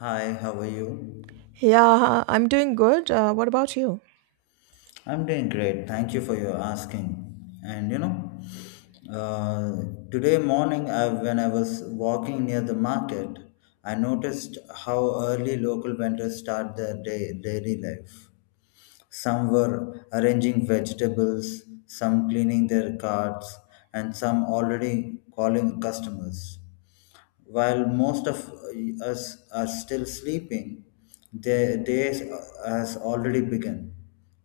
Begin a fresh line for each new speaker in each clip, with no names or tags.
Hi, how are you?
Yeah, I'm doing good. What about you?
I'm doing great. Thank you for your asking. And you know, uh, Today morning, I, when I was walking near the market, I noticed how early local vendors start their day, daily life. Some were arranging vegetables, some cleaning their carts, and some already calling customers. While most of us are still sleeping, the day has already begun.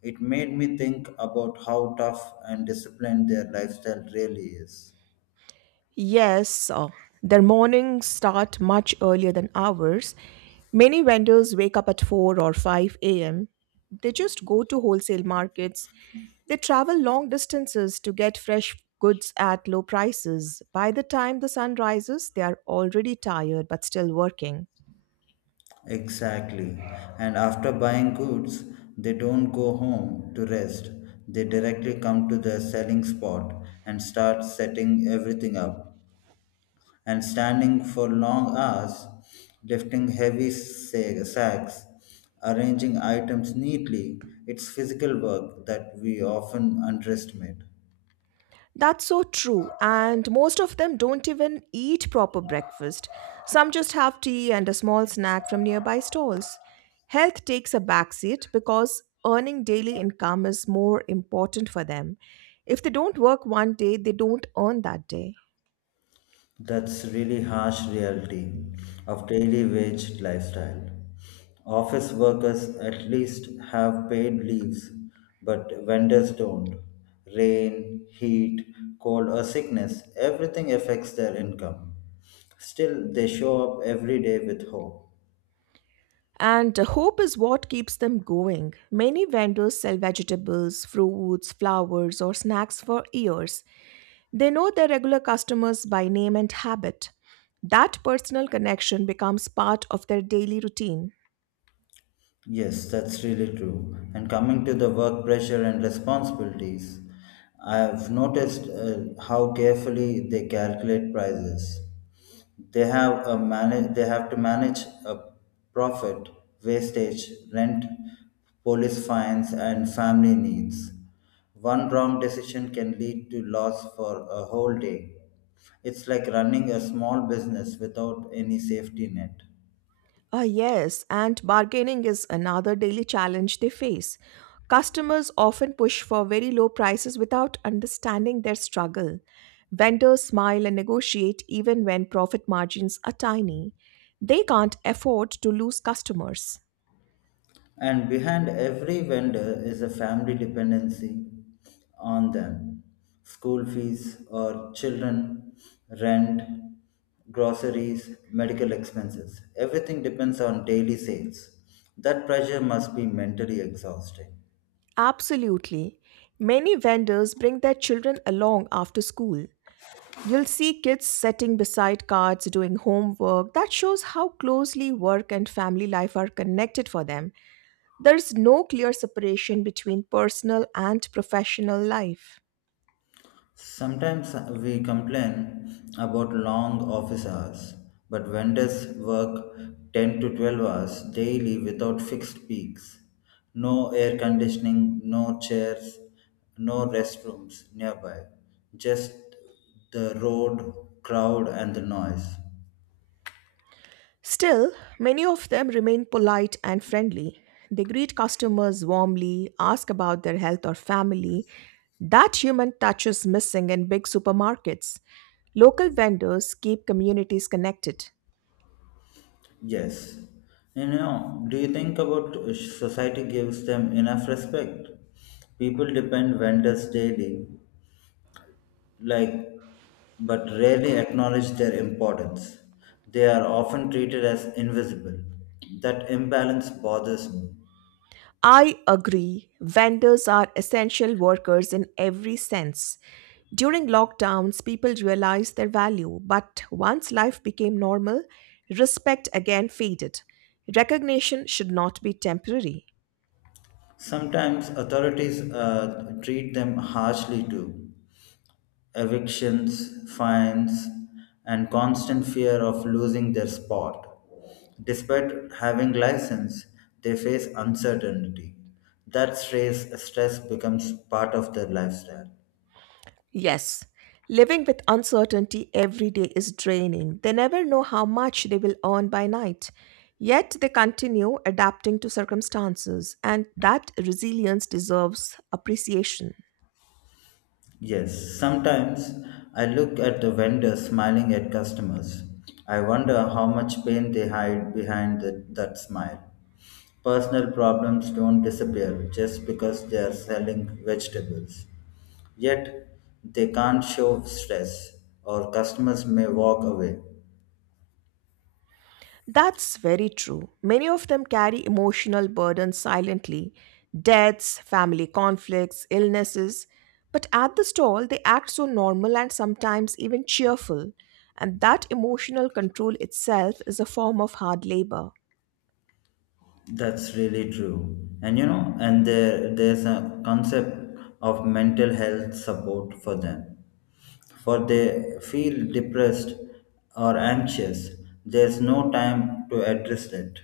It made me think about how tough and disciplined their lifestyle really is.
Yes, their mornings start much earlier than ours. Many vendors wake up at 4 or 5 a.m. They just go to wholesale markets. They travel long distances to get fresh goods at low prices. By the time the sun rises, they are already tired but still working.
Exactly. And after buying goods, they don't go home to rest. They directly come to the selling spot and start setting everything up. And standing for long hours, lifting heavy sacks, arranging items neatly. It's physical work that we often underestimate.
That's so true. And most of them don't even eat proper breakfast. Some just have tea and a small snack from nearby stalls. Health takes a backseat because earning daily income is more important for them. If they don't work one day, they don't earn that day.
That's really harsh reality of daily wage lifestyle. Office workers at least have paid leaves, but vendors don't. Rain, heat, cold, or sickness, everything affects their income. Still, they show up every day with hope.
And hope is what keeps them going. Many vendors sell vegetables, fruits, flowers, or snacks for years. They know their regular customers by name and habit. That personal connection becomes part of their daily routine.
Yes, that's really true. And coming to the work pressure and responsibilities, I have noticed how carefully they calculate prices. They have to manage a profit, wastage, rent, police fines, and family needs. One wrong decision can lead to loss for a whole day. It's like running a small business without any safety net.
Ah, yes, and bargaining is another daily challenge they face. Customers often push for very low prices without understanding their struggle. Vendors smile and negotiate even when profit margins are tiny. They can't afford to lose customers.
And behind every vendor is a family dependency on them, school fees or children, rent, groceries, medical expenses. Everything depends on daily sales. That pressure must be mentally exhausting.
Absolutely. Many vendors bring their children along after school. You'll see kids sitting beside cards doing homework. That shows how closely work and family life are connected for them. There's no clear separation between personal and professional life.
Sometimes we complain about long office hours, but vendors work 10 to 12 hours daily without fixed peaks. No air conditioning, no chairs, no restrooms nearby, just the road, crowd, and the noise.
Still, many of them remain polite and friendly. They greet customers warmly, ask about their health or family. That human touch is missing in big supermarkets. Local vendors keep communities connected.
Yes. You know, do you think about society gives them enough respect? People depend vendors daily, like, but rarely acknowledge their importance. They are often treated as invisible. That imbalance bothers me.
I agree. Vendors are essential workers in every sense. During lockdowns, people realized their value, but once life became normal, respect again faded. Recognition should not be temporary.
Sometimes authorities treat them harshly too. Evictions, fines, and constant fear of losing their spot. Despite having license, they face uncertainty. Stress becomes part of their lifestyle.
Yes, living with uncertainty every day is draining. They never know how much they will earn by night. Yet they continue adapting to circumstances, and that resilience deserves appreciation.
Yes, sometimes I look at the vendors smiling at customers. I wonder how much pain they hide behind that smile. Personal problems don't disappear just because they are selling vegetables. Yet, they can't show stress, or customers may walk away.
That's very true. Many of them carry emotional burdens silently deaths, family conflicts, illnesses. But at the stall, they act so normal and sometimes even cheerful. And that emotional control itself is a form of hard labor.
That's really true. And there's a concept of mental health support for them. For they feel depressed or anxious, there's no time to address it.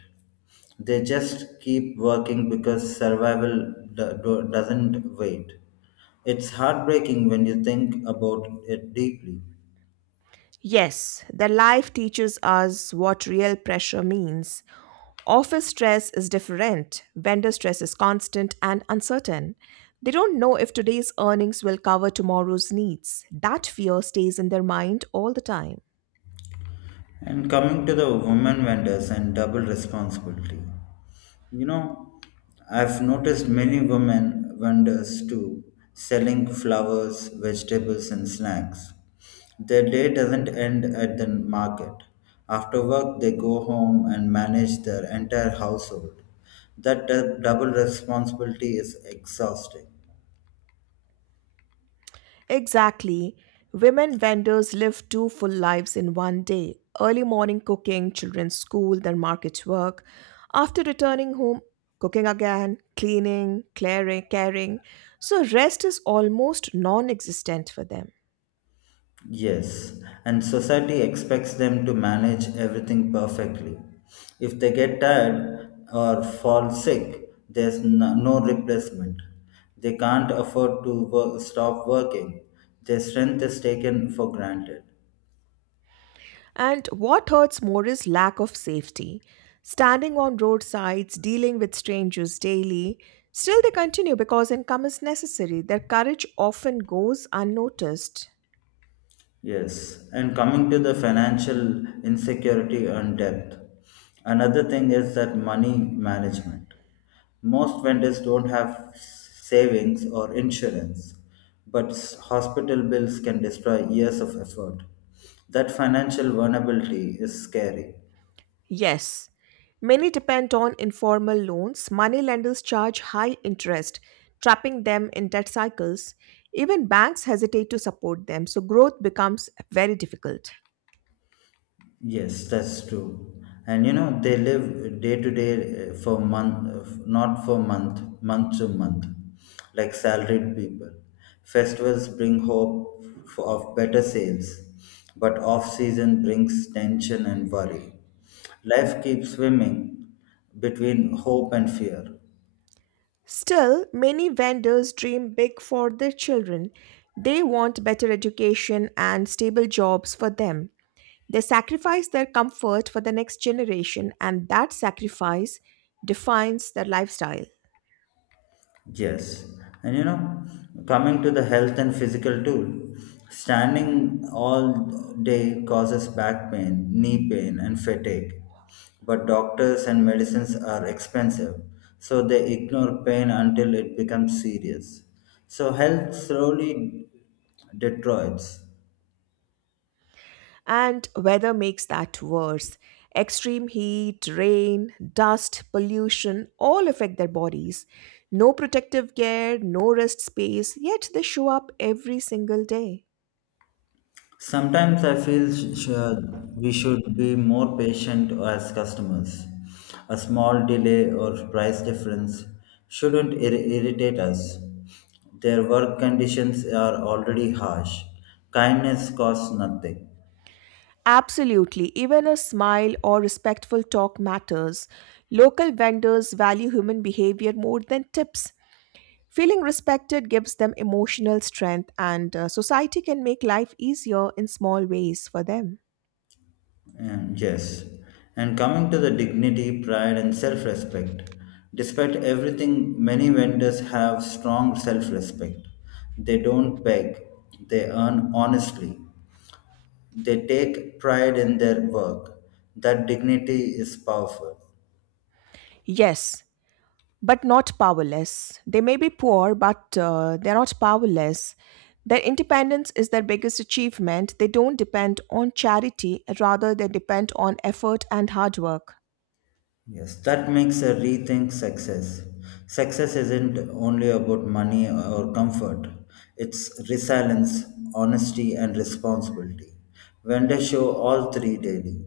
They just keep working because survival doesn't wait. It's heartbreaking when you think about it deeply.
Yes, their life teaches us what real pressure means. Office stress is different. Vendor stress is constant and uncertain. They don't know if today's earnings will cover tomorrow's needs. That fear stays in their mind all the time.
And coming to the women vendors and double responsibility, you know, I've noticed many women vendors too selling flowers, vegetables, and snacks. Their day doesn't end at the market. After work, they go home and manage their entire household. That double responsibility is exhausting.
Exactly. Women vendors live two full lives in one day: early morning cooking, children's school, then market work. After returning home, cooking again, cleaning, clearing, caring. So rest is almost non existent for them.
Yes, and society expects them to manage everything perfectly. If they get tired or fall sick, there's no replacement. They can't afford to work, Stop working. Their strength is taken for granted.
And what hurts more is lack of safety. Standing on roadsides, dealing with strangers daily, still they continue because income is necessary. Their courage often goes unnoticed.
Yes, and coming to the financial insecurity and debt, another thing is that money management. Most vendors don't have savings or insurance, but hospital bills can destroy years of effort. That financial vulnerability is scary.
Yes, many depend on informal loans. Money lenders charge high interest, trapping them in debt cycles. Even banks hesitate to support them, so growth becomes very difficult.
Yes, that's true. And you know, they live day to day, for month, not for month, month to month, like salaried people. Festivals bring hope for, of better sales, but off season brings tension and worry. Life keeps swimming between hope and fear.
Still, many vendors dream big for their children. They want better education and stable jobs for them. They sacrifice their comfort for the next generation, and that sacrifice defines their lifestyle.
Yes, and you know, coming to the health and physical too, standing all day causes back pain, knee pain, and fatigue. But doctors and medicines are expensive, so they ignore pain until it becomes serious. So, health slowly deteriorates.
And weather makes that worse. Extreme heat, rain, dust, pollution all affect their bodies. No protective gear, no rest space, yet they show up every single day.
Sometimes I feel we should be more patient as customers. A small delay or price difference shouldn't irritate us. Their work conditions are already harsh. Kindness costs nothing.
Absolutely. Even a smile or respectful talk matters. Local vendors value human behavior more than tips. Feeling respected gives them emotional strength, and society can make life easier in small ways for them.
And yes, and coming to the dignity, pride, and self respect. Despite everything, many vendors have strong self respect. They don't beg, they earn honestly. They take pride in their work. That dignity is powerful.
Yes, but not powerless. They may be poor, but they're not powerless. Their independence is their biggest achievement. They don't depend on charity, rather, they depend on effort and hard work.
Yes, that makes a rethink success. Success isn't only about money or comfort, it's resilience, honesty, and responsibility. Vendors show all three daily.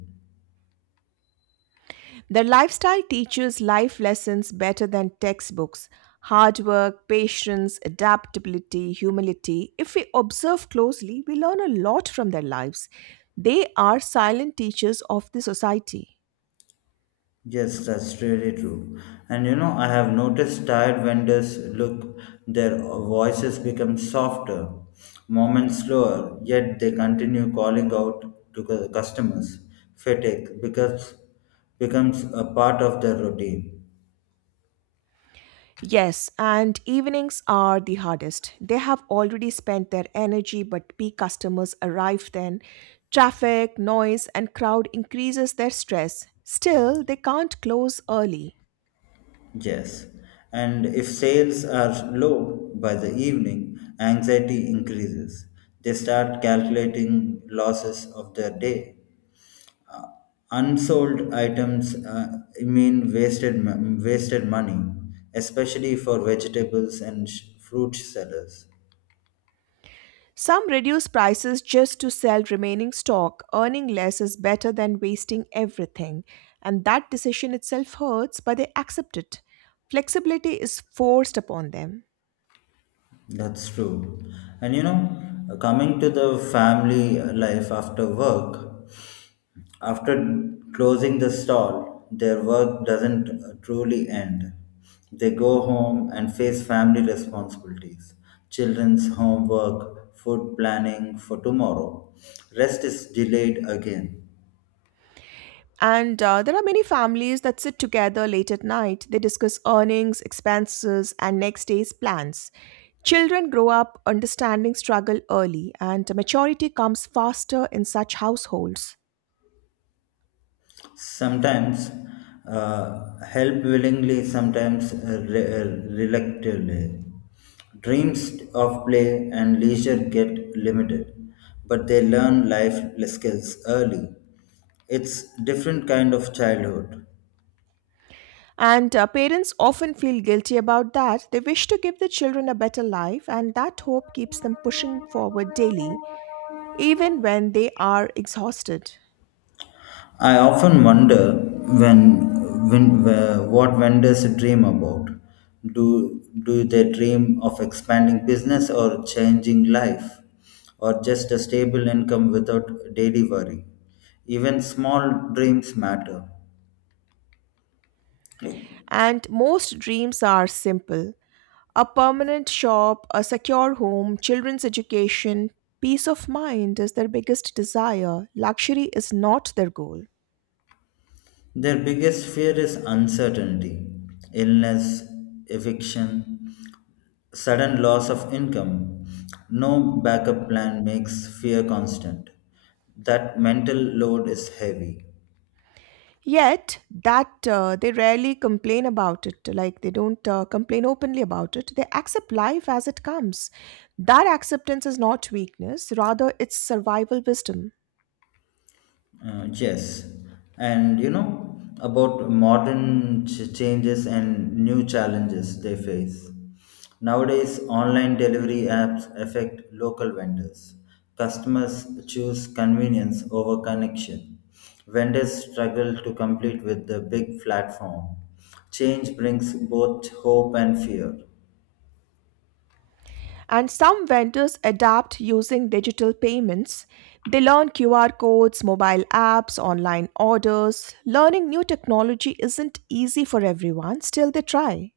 Their lifestyle teaches life lessons better than textbooks: hard work, patience, adaptability, humility. If we observe closely, we learn a lot from their lives. They are silent teachers of the society.
Yes, that's really true. And you know, I have noticed tired vendors look, their voices become softer, moments slower, yet they continue calling out to customers. Fatigue becomes, becomes a part of their routine.
Yes, and evenings are the hardest. They have already spent their energy, but peak customers arrive then. Traffic, noise, and crowd increases their stress. Still, they can't close early.
Yes. And if sales are low by the evening, anxiety increases. They start calculating losses of their day, unsold items mean wasted wasted money, especially for vegetables and fruit sellers.
Some reduce prices just to sell remaining stock. Earning less is better than wasting everything. And that decision itself hurts, but they accept it. Flexibility is forced upon them.
That's true. And you know, coming to the family life after work, after closing the stall, their work doesn't truly end. They go home and face family responsibilities, children's homework, food planning for tomorrow. Rest is delayed again.
And there are many families that sit together late at night. They discuss earnings, expenses, and next day's plans. Children grow up understanding struggle early, and maturity comes faster in such households.
Sometimes help willingly, sometimes reluctantly. Dreams of play and leisure get limited, but they learn life skills early. It's different kind of childhood.
And parents often feel guilty about that. They wish to give their children a better life, and that hope keeps them pushing forward daily, even when they are exhausted.
I often wonder what vendors dream about. Do they dream of expanding business or changing life, or just a stable income without daily worry? Even small dreams matter.
And most dreams are simple: a permanent shop, a secure home, children's education. Peace of mind is their biggest desire. Luxury is not their goal.
Their biggest fear is uncertainty, illness, eviction, sudden loss of income. No backup plan makes fear constant. That mental load is heavy.
Yet, that they rarely complain about it. Like they don't complain openly about it. They accept life as it comes. That acceptance is not weakness, rather, it's survival wisdom.
Yes, and you know about modern changes and new challenges they face. Nowadays, online delivery apps affect local vendors. Customers choose convenience over connection. Vendors struggle to compete with the big platform. Change brings both hope and fear.
And some vendors adapt using digital payments. They learn QR codes, mobile apps, online orders. Learning new technology isn't easy for everyone, still, they try.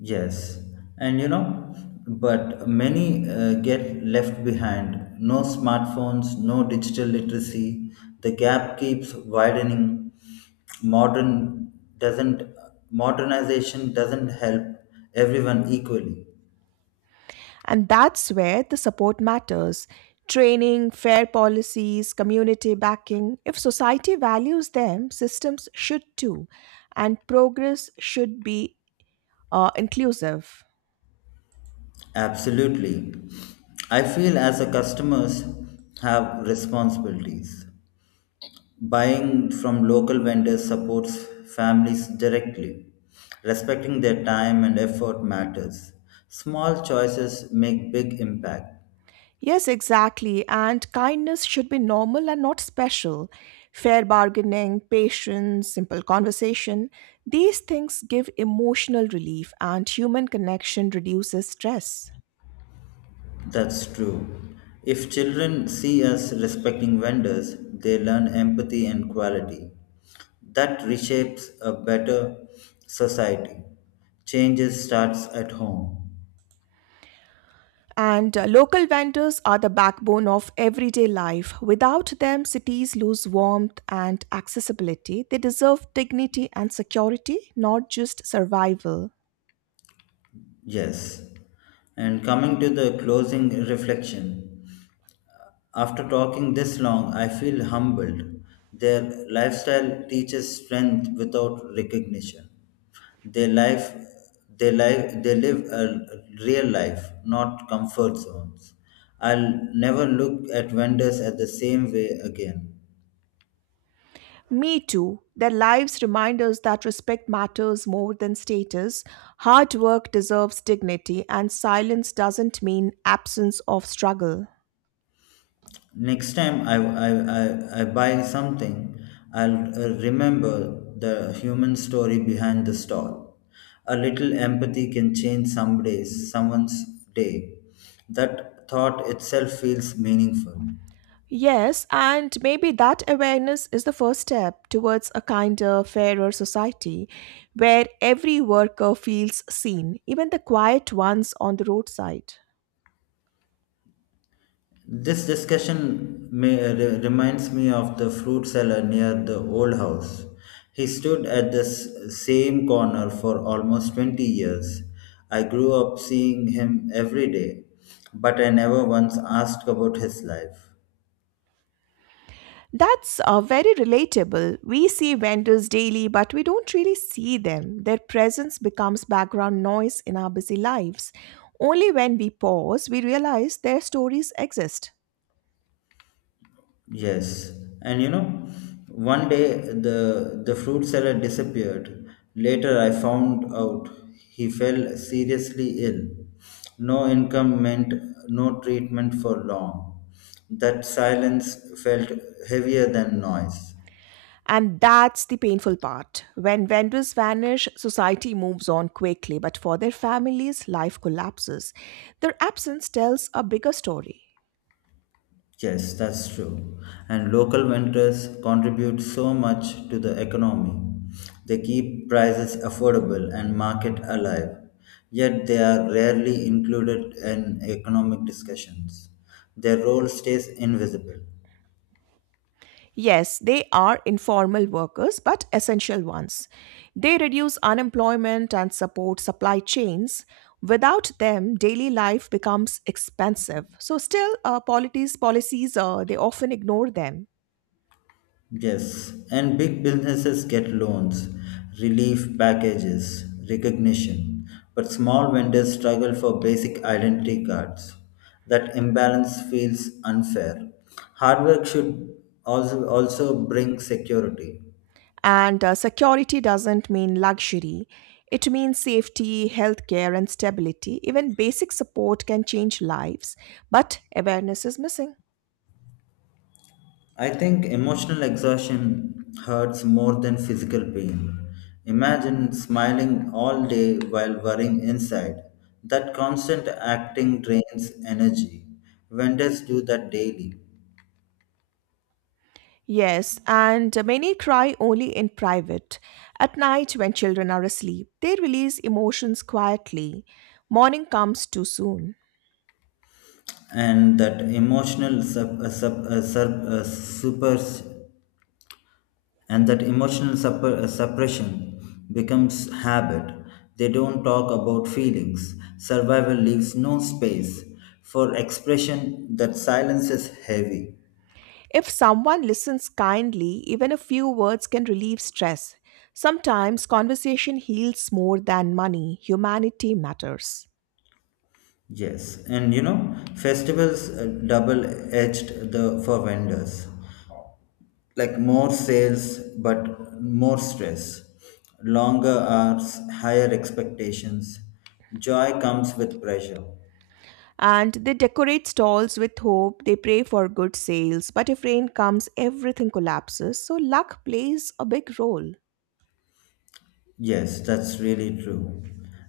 Yes, and you know, but many get left behind. No smartphones, no digital literacy. The gap keeps widening. Modern doesn't Modernization doesn't help everyone equally.
And that's where the support matters. Training, fair policies, community backing. If society values them, systems should too. And progress should be inclusive.
Absolutely. I feel as a customers have responsibilities. Buying from local vendors supports families directly. Respecting their time and effort matters. Small choices make big impact.
Yes, exactly. And kindness should be normal and not special. Fair bargaining, patience, simple conversation. These things give emotional relief, and human connection reduces stress.
That's true. If children see us respecting vendors, they learn empathy and quality. That reshapes a better society. Changes starts at home.
And local vendors are the backbone of everyday life. Without them, cities lose warmth and accessibility. They deserve dignity and security, not just survival.
Yes. And coming to the closing reflection, after talking this long, I feel humbled. Their lifestyle teaches strength without recognition. They life, they live a real life, not comfort zones. I'll never look at vendors at the same way again.
Me too. Their lives remind us that respect matters more than status. Hard work deserves dignity, and silence doesn't mean absence of struggle.
Next time I buy something, I'll remember the human story behind the stall. A little empathy can change someone's day. That thought itself feels meaningful.
Yes, and maybe that awareness is the first step towards a kinder, fairer society where every worker feels seen, even the quiet ones on the roadside.
This discussion reminds me of the fruit seller near the old house. He stood at this same corner for almost 20 years. I grew up seeing him every day, but I never once asked about his life.
That's very relatable. We see vendors daily, but we don't really see them. Their presence becomes background noise in our busy lives. Only when we pause, we realize their stories exist.
Yes, and you know, one day the fruit seller disappeared. Later, I found out he fell seriously ill. No income meant no treatment for long. That silence felt heavier than noise.
And that's the painful part. When vendors vanish, society moves on quickly, but for their families, life collapses. Their absence tells a bigger story.
Yes, that's true. And local vendors contribute so much to the economy. They keep prices affordable and market alive, yet they are rarely included in economic discussions. Their role stays invisible.
Yes, they are informal workers, but essential ones. They reduce unemployment and support supply chains. Without them, daily life becomes expensive. So, still, polities, policies, they often ignore them.
Yes, and big businesses get loans, relief packages, recognition, but small vendors struggle for basic identity cards. That imbalance feels unfair. Hard work should also bring security.
And security doesn't mean luxury, it means safety, healthcare, and stability. Even basic support can change lives, but awareness is missing.
I think emotional exhaustion hurts more than physical pain. Imagine smiling all day while worrying inside. That constant acting drains energy. Vendors do that daily.
Yes, and many cry only in private. At night, when children are asleep, they release emotions quietly. Morning comes too soon.
And that emotional sub, sub, sub, supers and that emotional supp- suppression becomes habit. They don't talk about feelings. Survival leaves no space for expression. That silence is heavy.
If someone listens kindly, even a few words can relieve stress. Sometimes conversation heals more than money. Humanity matters.
Yes, and you know, festivals double edged the for vendors, like more sales, but more stress, longer hours, higher expectations. Joy comes with pressure.
And they decorate stalls with hope, they pray for good sales, but if rain comes, everything collapses. So luck plays a big role.
Yes, that's really true.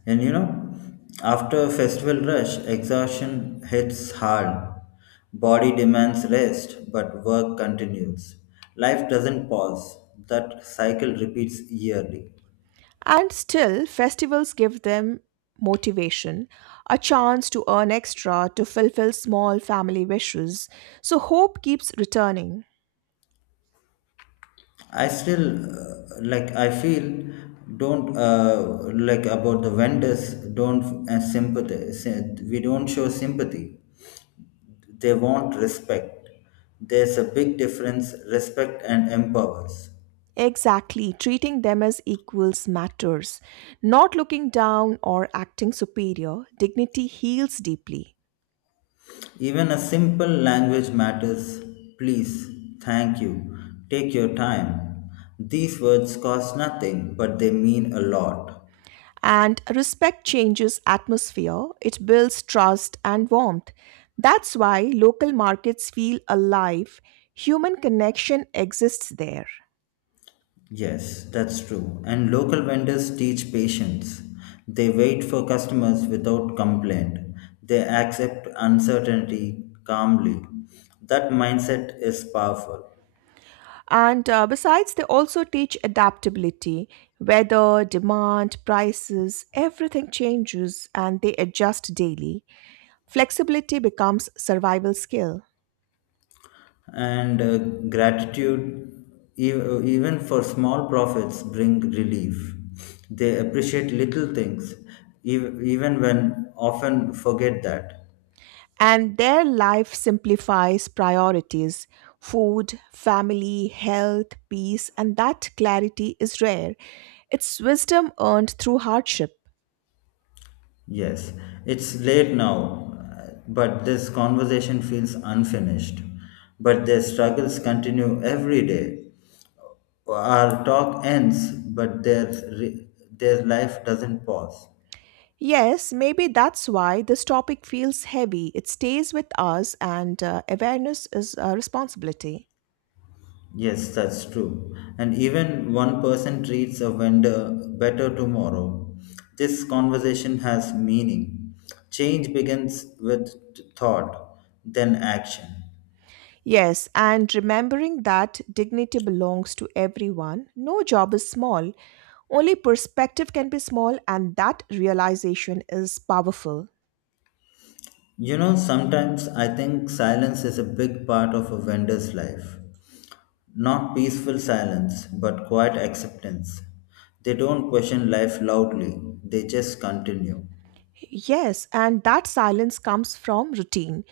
And you know, after a festival rush, exhaustion hits hard. Body demands rest, but work continues. Life doesn't pause. That cycle repeats yearly.
And still, festivals give them motivation, a chance to earn extra, to fulfill small family wishes. So hope keeps returning.
I still like I feel don't like about the vendors don't sympathy sy- we don't show sympathy. They want respect. There's a big difference, respect and empowers.
Exactly, treating them as equals matters. Not looking down or acting superior, dignity heals deeply.
Even a simple language matters. Please, thank you, take your time, these words cost nothing, but they mean a lot.
And respect changes atmosphere, it builds trust and warmth. That's why local markets feel alive. Human connection exists there.
Yes, that's true. And local vendors teach patience. They wait for customers without complaint. They accept uncertainty calmly. That mindset is powerful.
And besides, they also teach adaptability. Weather, demand, prices, everything changes and they adjust daily. Flexibility becomes survival skill.
And gratitude, even for small profits, bring relief. They appreciate little things, even when often forget that.
And their life simplifies priorities: food, family, health, peace, and that clarity is rare. It's wisdom earned through hardship.
Yes, it's late now, but this conversation feels unfinished. But their struggles continue every day. Our talk ends, but their life doesn't pause.
Yes, maybe that's why this topic feels heavy. It stays with us, and awareness is a responsibility.
Yes, that's true. And even one person treats a vendor better tomorrow. This conversation has meaning. Change begins with thought, then action.
Yes, and remembering that dignity belongs to everyone. No job is small, only perspective can be small, and that realization is powerful.
You know, sometimes I think silence is a big part of a vendor's life. Not peaceful silence, but quiet acceptance. They don't question life loudly, they just continue.
Yes, and that silence comes from routine.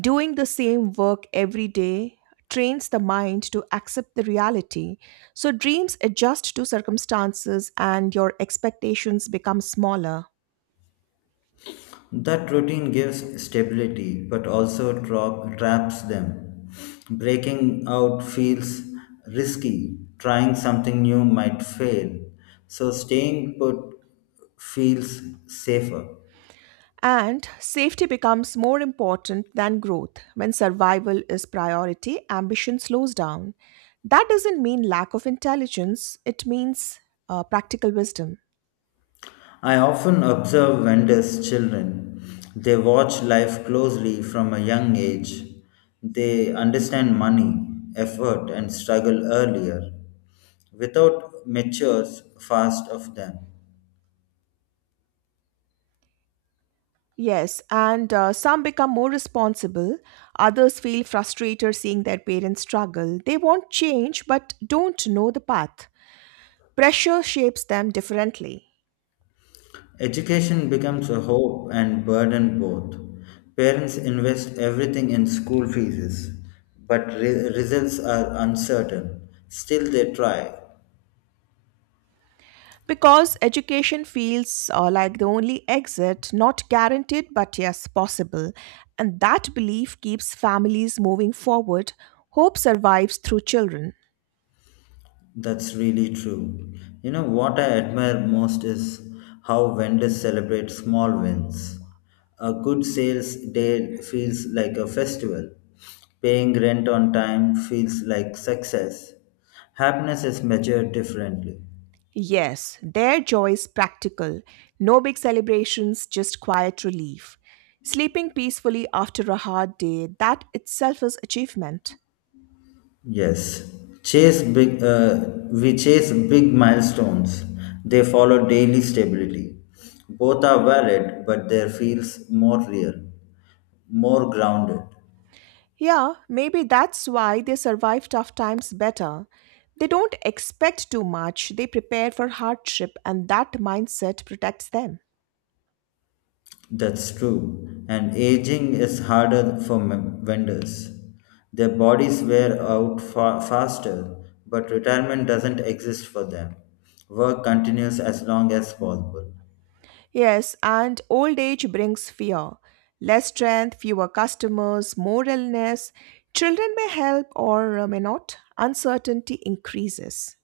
Doing the same work every day trains the mind to accept the reality. So dreams adjust to circumstances and your expectations become smaller.
That routine gives stability, but also traps them. Breaking out feels risky, trying something new might fail, so staying put feels safer.
And safety becomes more important than growth. When survival is priority, ambition slows down. That doesn't mean lack of intelligence, it means practical wisdom.
I often observe vendors' children. They watch life closely from a young age. They understand money, effort, and struggle earlier. Without matures fast of them.
Yes, and some become more responsible. Others feel frustrated seeing their parents struggle. They want change but don't know the path. Pressure shapes them differently.
Education becomes a hope and burden both. Parents invest everything in school fees, but results are uncertain. Still, they try.
Because education feels like the only exit, not guaranteed, but yes, possible. And that belief keeps families moving forward. Hope survives through children.
That's really true. You know, what I admire most is how vendors celebrate small wins. A good sales day feels like a festival. Paying rent on time feels like success. Happiness is measured differently.
Yes, their joy is practical. No big celebrations, just quiet relief. Sleeping peacefully after a hard day, that itself is achievement.
Yes, chase big. We chase big milestones. They follow daily stability. Both are valid, but their feels more real, more grounded.
Yeah, maybe that's why they survive tough times better. They don't expect too much, they prepare for hardship, and that mindset protects them.
That's true. And aging is harder for vendors. Their bodies wear out faster, but retirement doesn't exist for them. Work continues as long as possible.
Yes, and old age brings fear. Less strength, fewer customers, more illness. Children may help or may not. Uncertainty increases.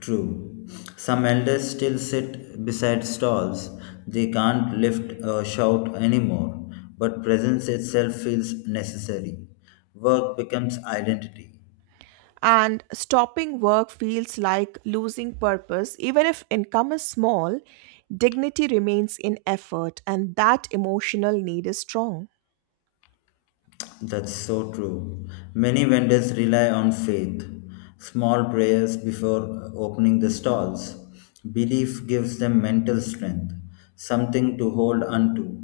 True. Some elders still sit beside stalls. They can't lift or shout anymore, but presence itself feels necessary. Work becomes identity.
And stopping work feels like losing purpose. Even if income is small, dignity remains in effort, and that emotional need is strong.
That's so true. Many vendors rely on faith, small prayers before opening the stalls. Belief gives them mental strength, something to hold onto.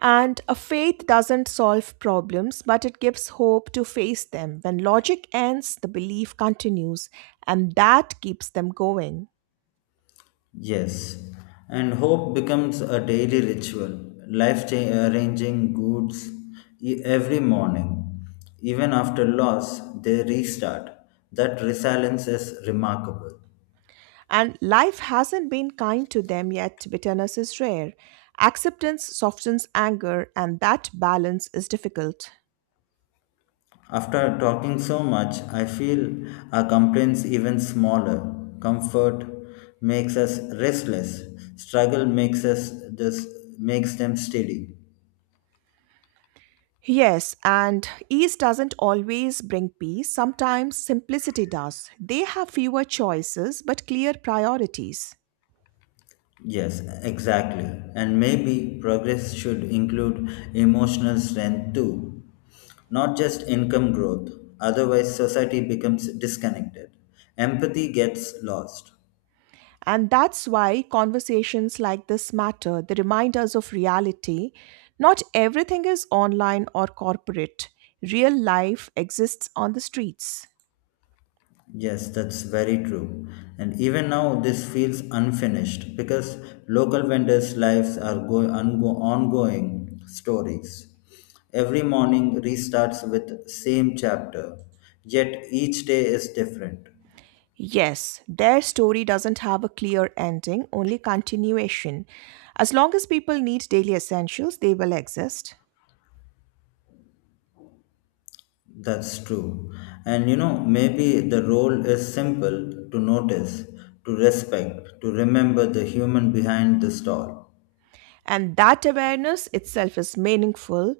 And a faith doesn't solve problems, but it gives hope to face them. When logic ends, the belief continues, and that keeps them going.
Yes, and hope becomes a daily ritual, life arranging goods every morning. Even after loss, they restart. That resilience is remarkable.
And life hasn't been kind to them yet, bitterness is rare. Acceptance softens anger, and that balance is difficult.
After talking so much, I feel our complaints even smaller. Comfort makes us restless. Struggle makes us just makes them steady.
Yes, and ease doesn't always bring peace. Sometimes simplicity does. They have fewer choices but clear priorities.
Yes, exactly. And maybe progress should include emotional strength too, not just income growth. Otherwise, society becomes disconnected. Empathy gets lost.
And that's why conversations like this matter. They remind us of reality. Not everything is online or corporate, real life exists on the streets.
Yes, that's very true. And even now, this feels unfinished because local vendors' lives are ongoing stories. Every morning restarts with same chapter, yet each day is different.
Yes, their story doesn't have a clear ending, only continuation. As long as people need daily essentials, they will exist.
That's true. And you know, maybe the role is simple to notice, to respect, to remember the human behind the stall.
And that awareness itself is meaningful.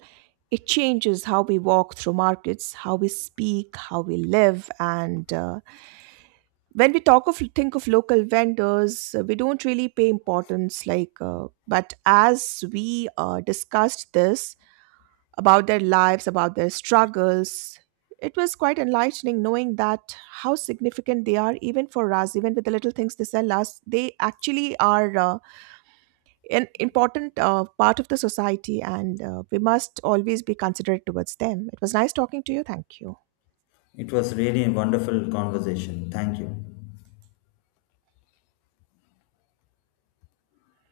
It changes how we walk through markets, how we speak, how we live, and when we talk of think of local vendors we don't really pay importance like but as we discussed this about their lives about their struggles it was quite enlightening knowing that how significant they are even for us even with the little things they sell us they actually are an important part of the society and we must always be considerate towards them. It was nice talking to you. Thank you.
It was really a wonderful conversation. Thank you.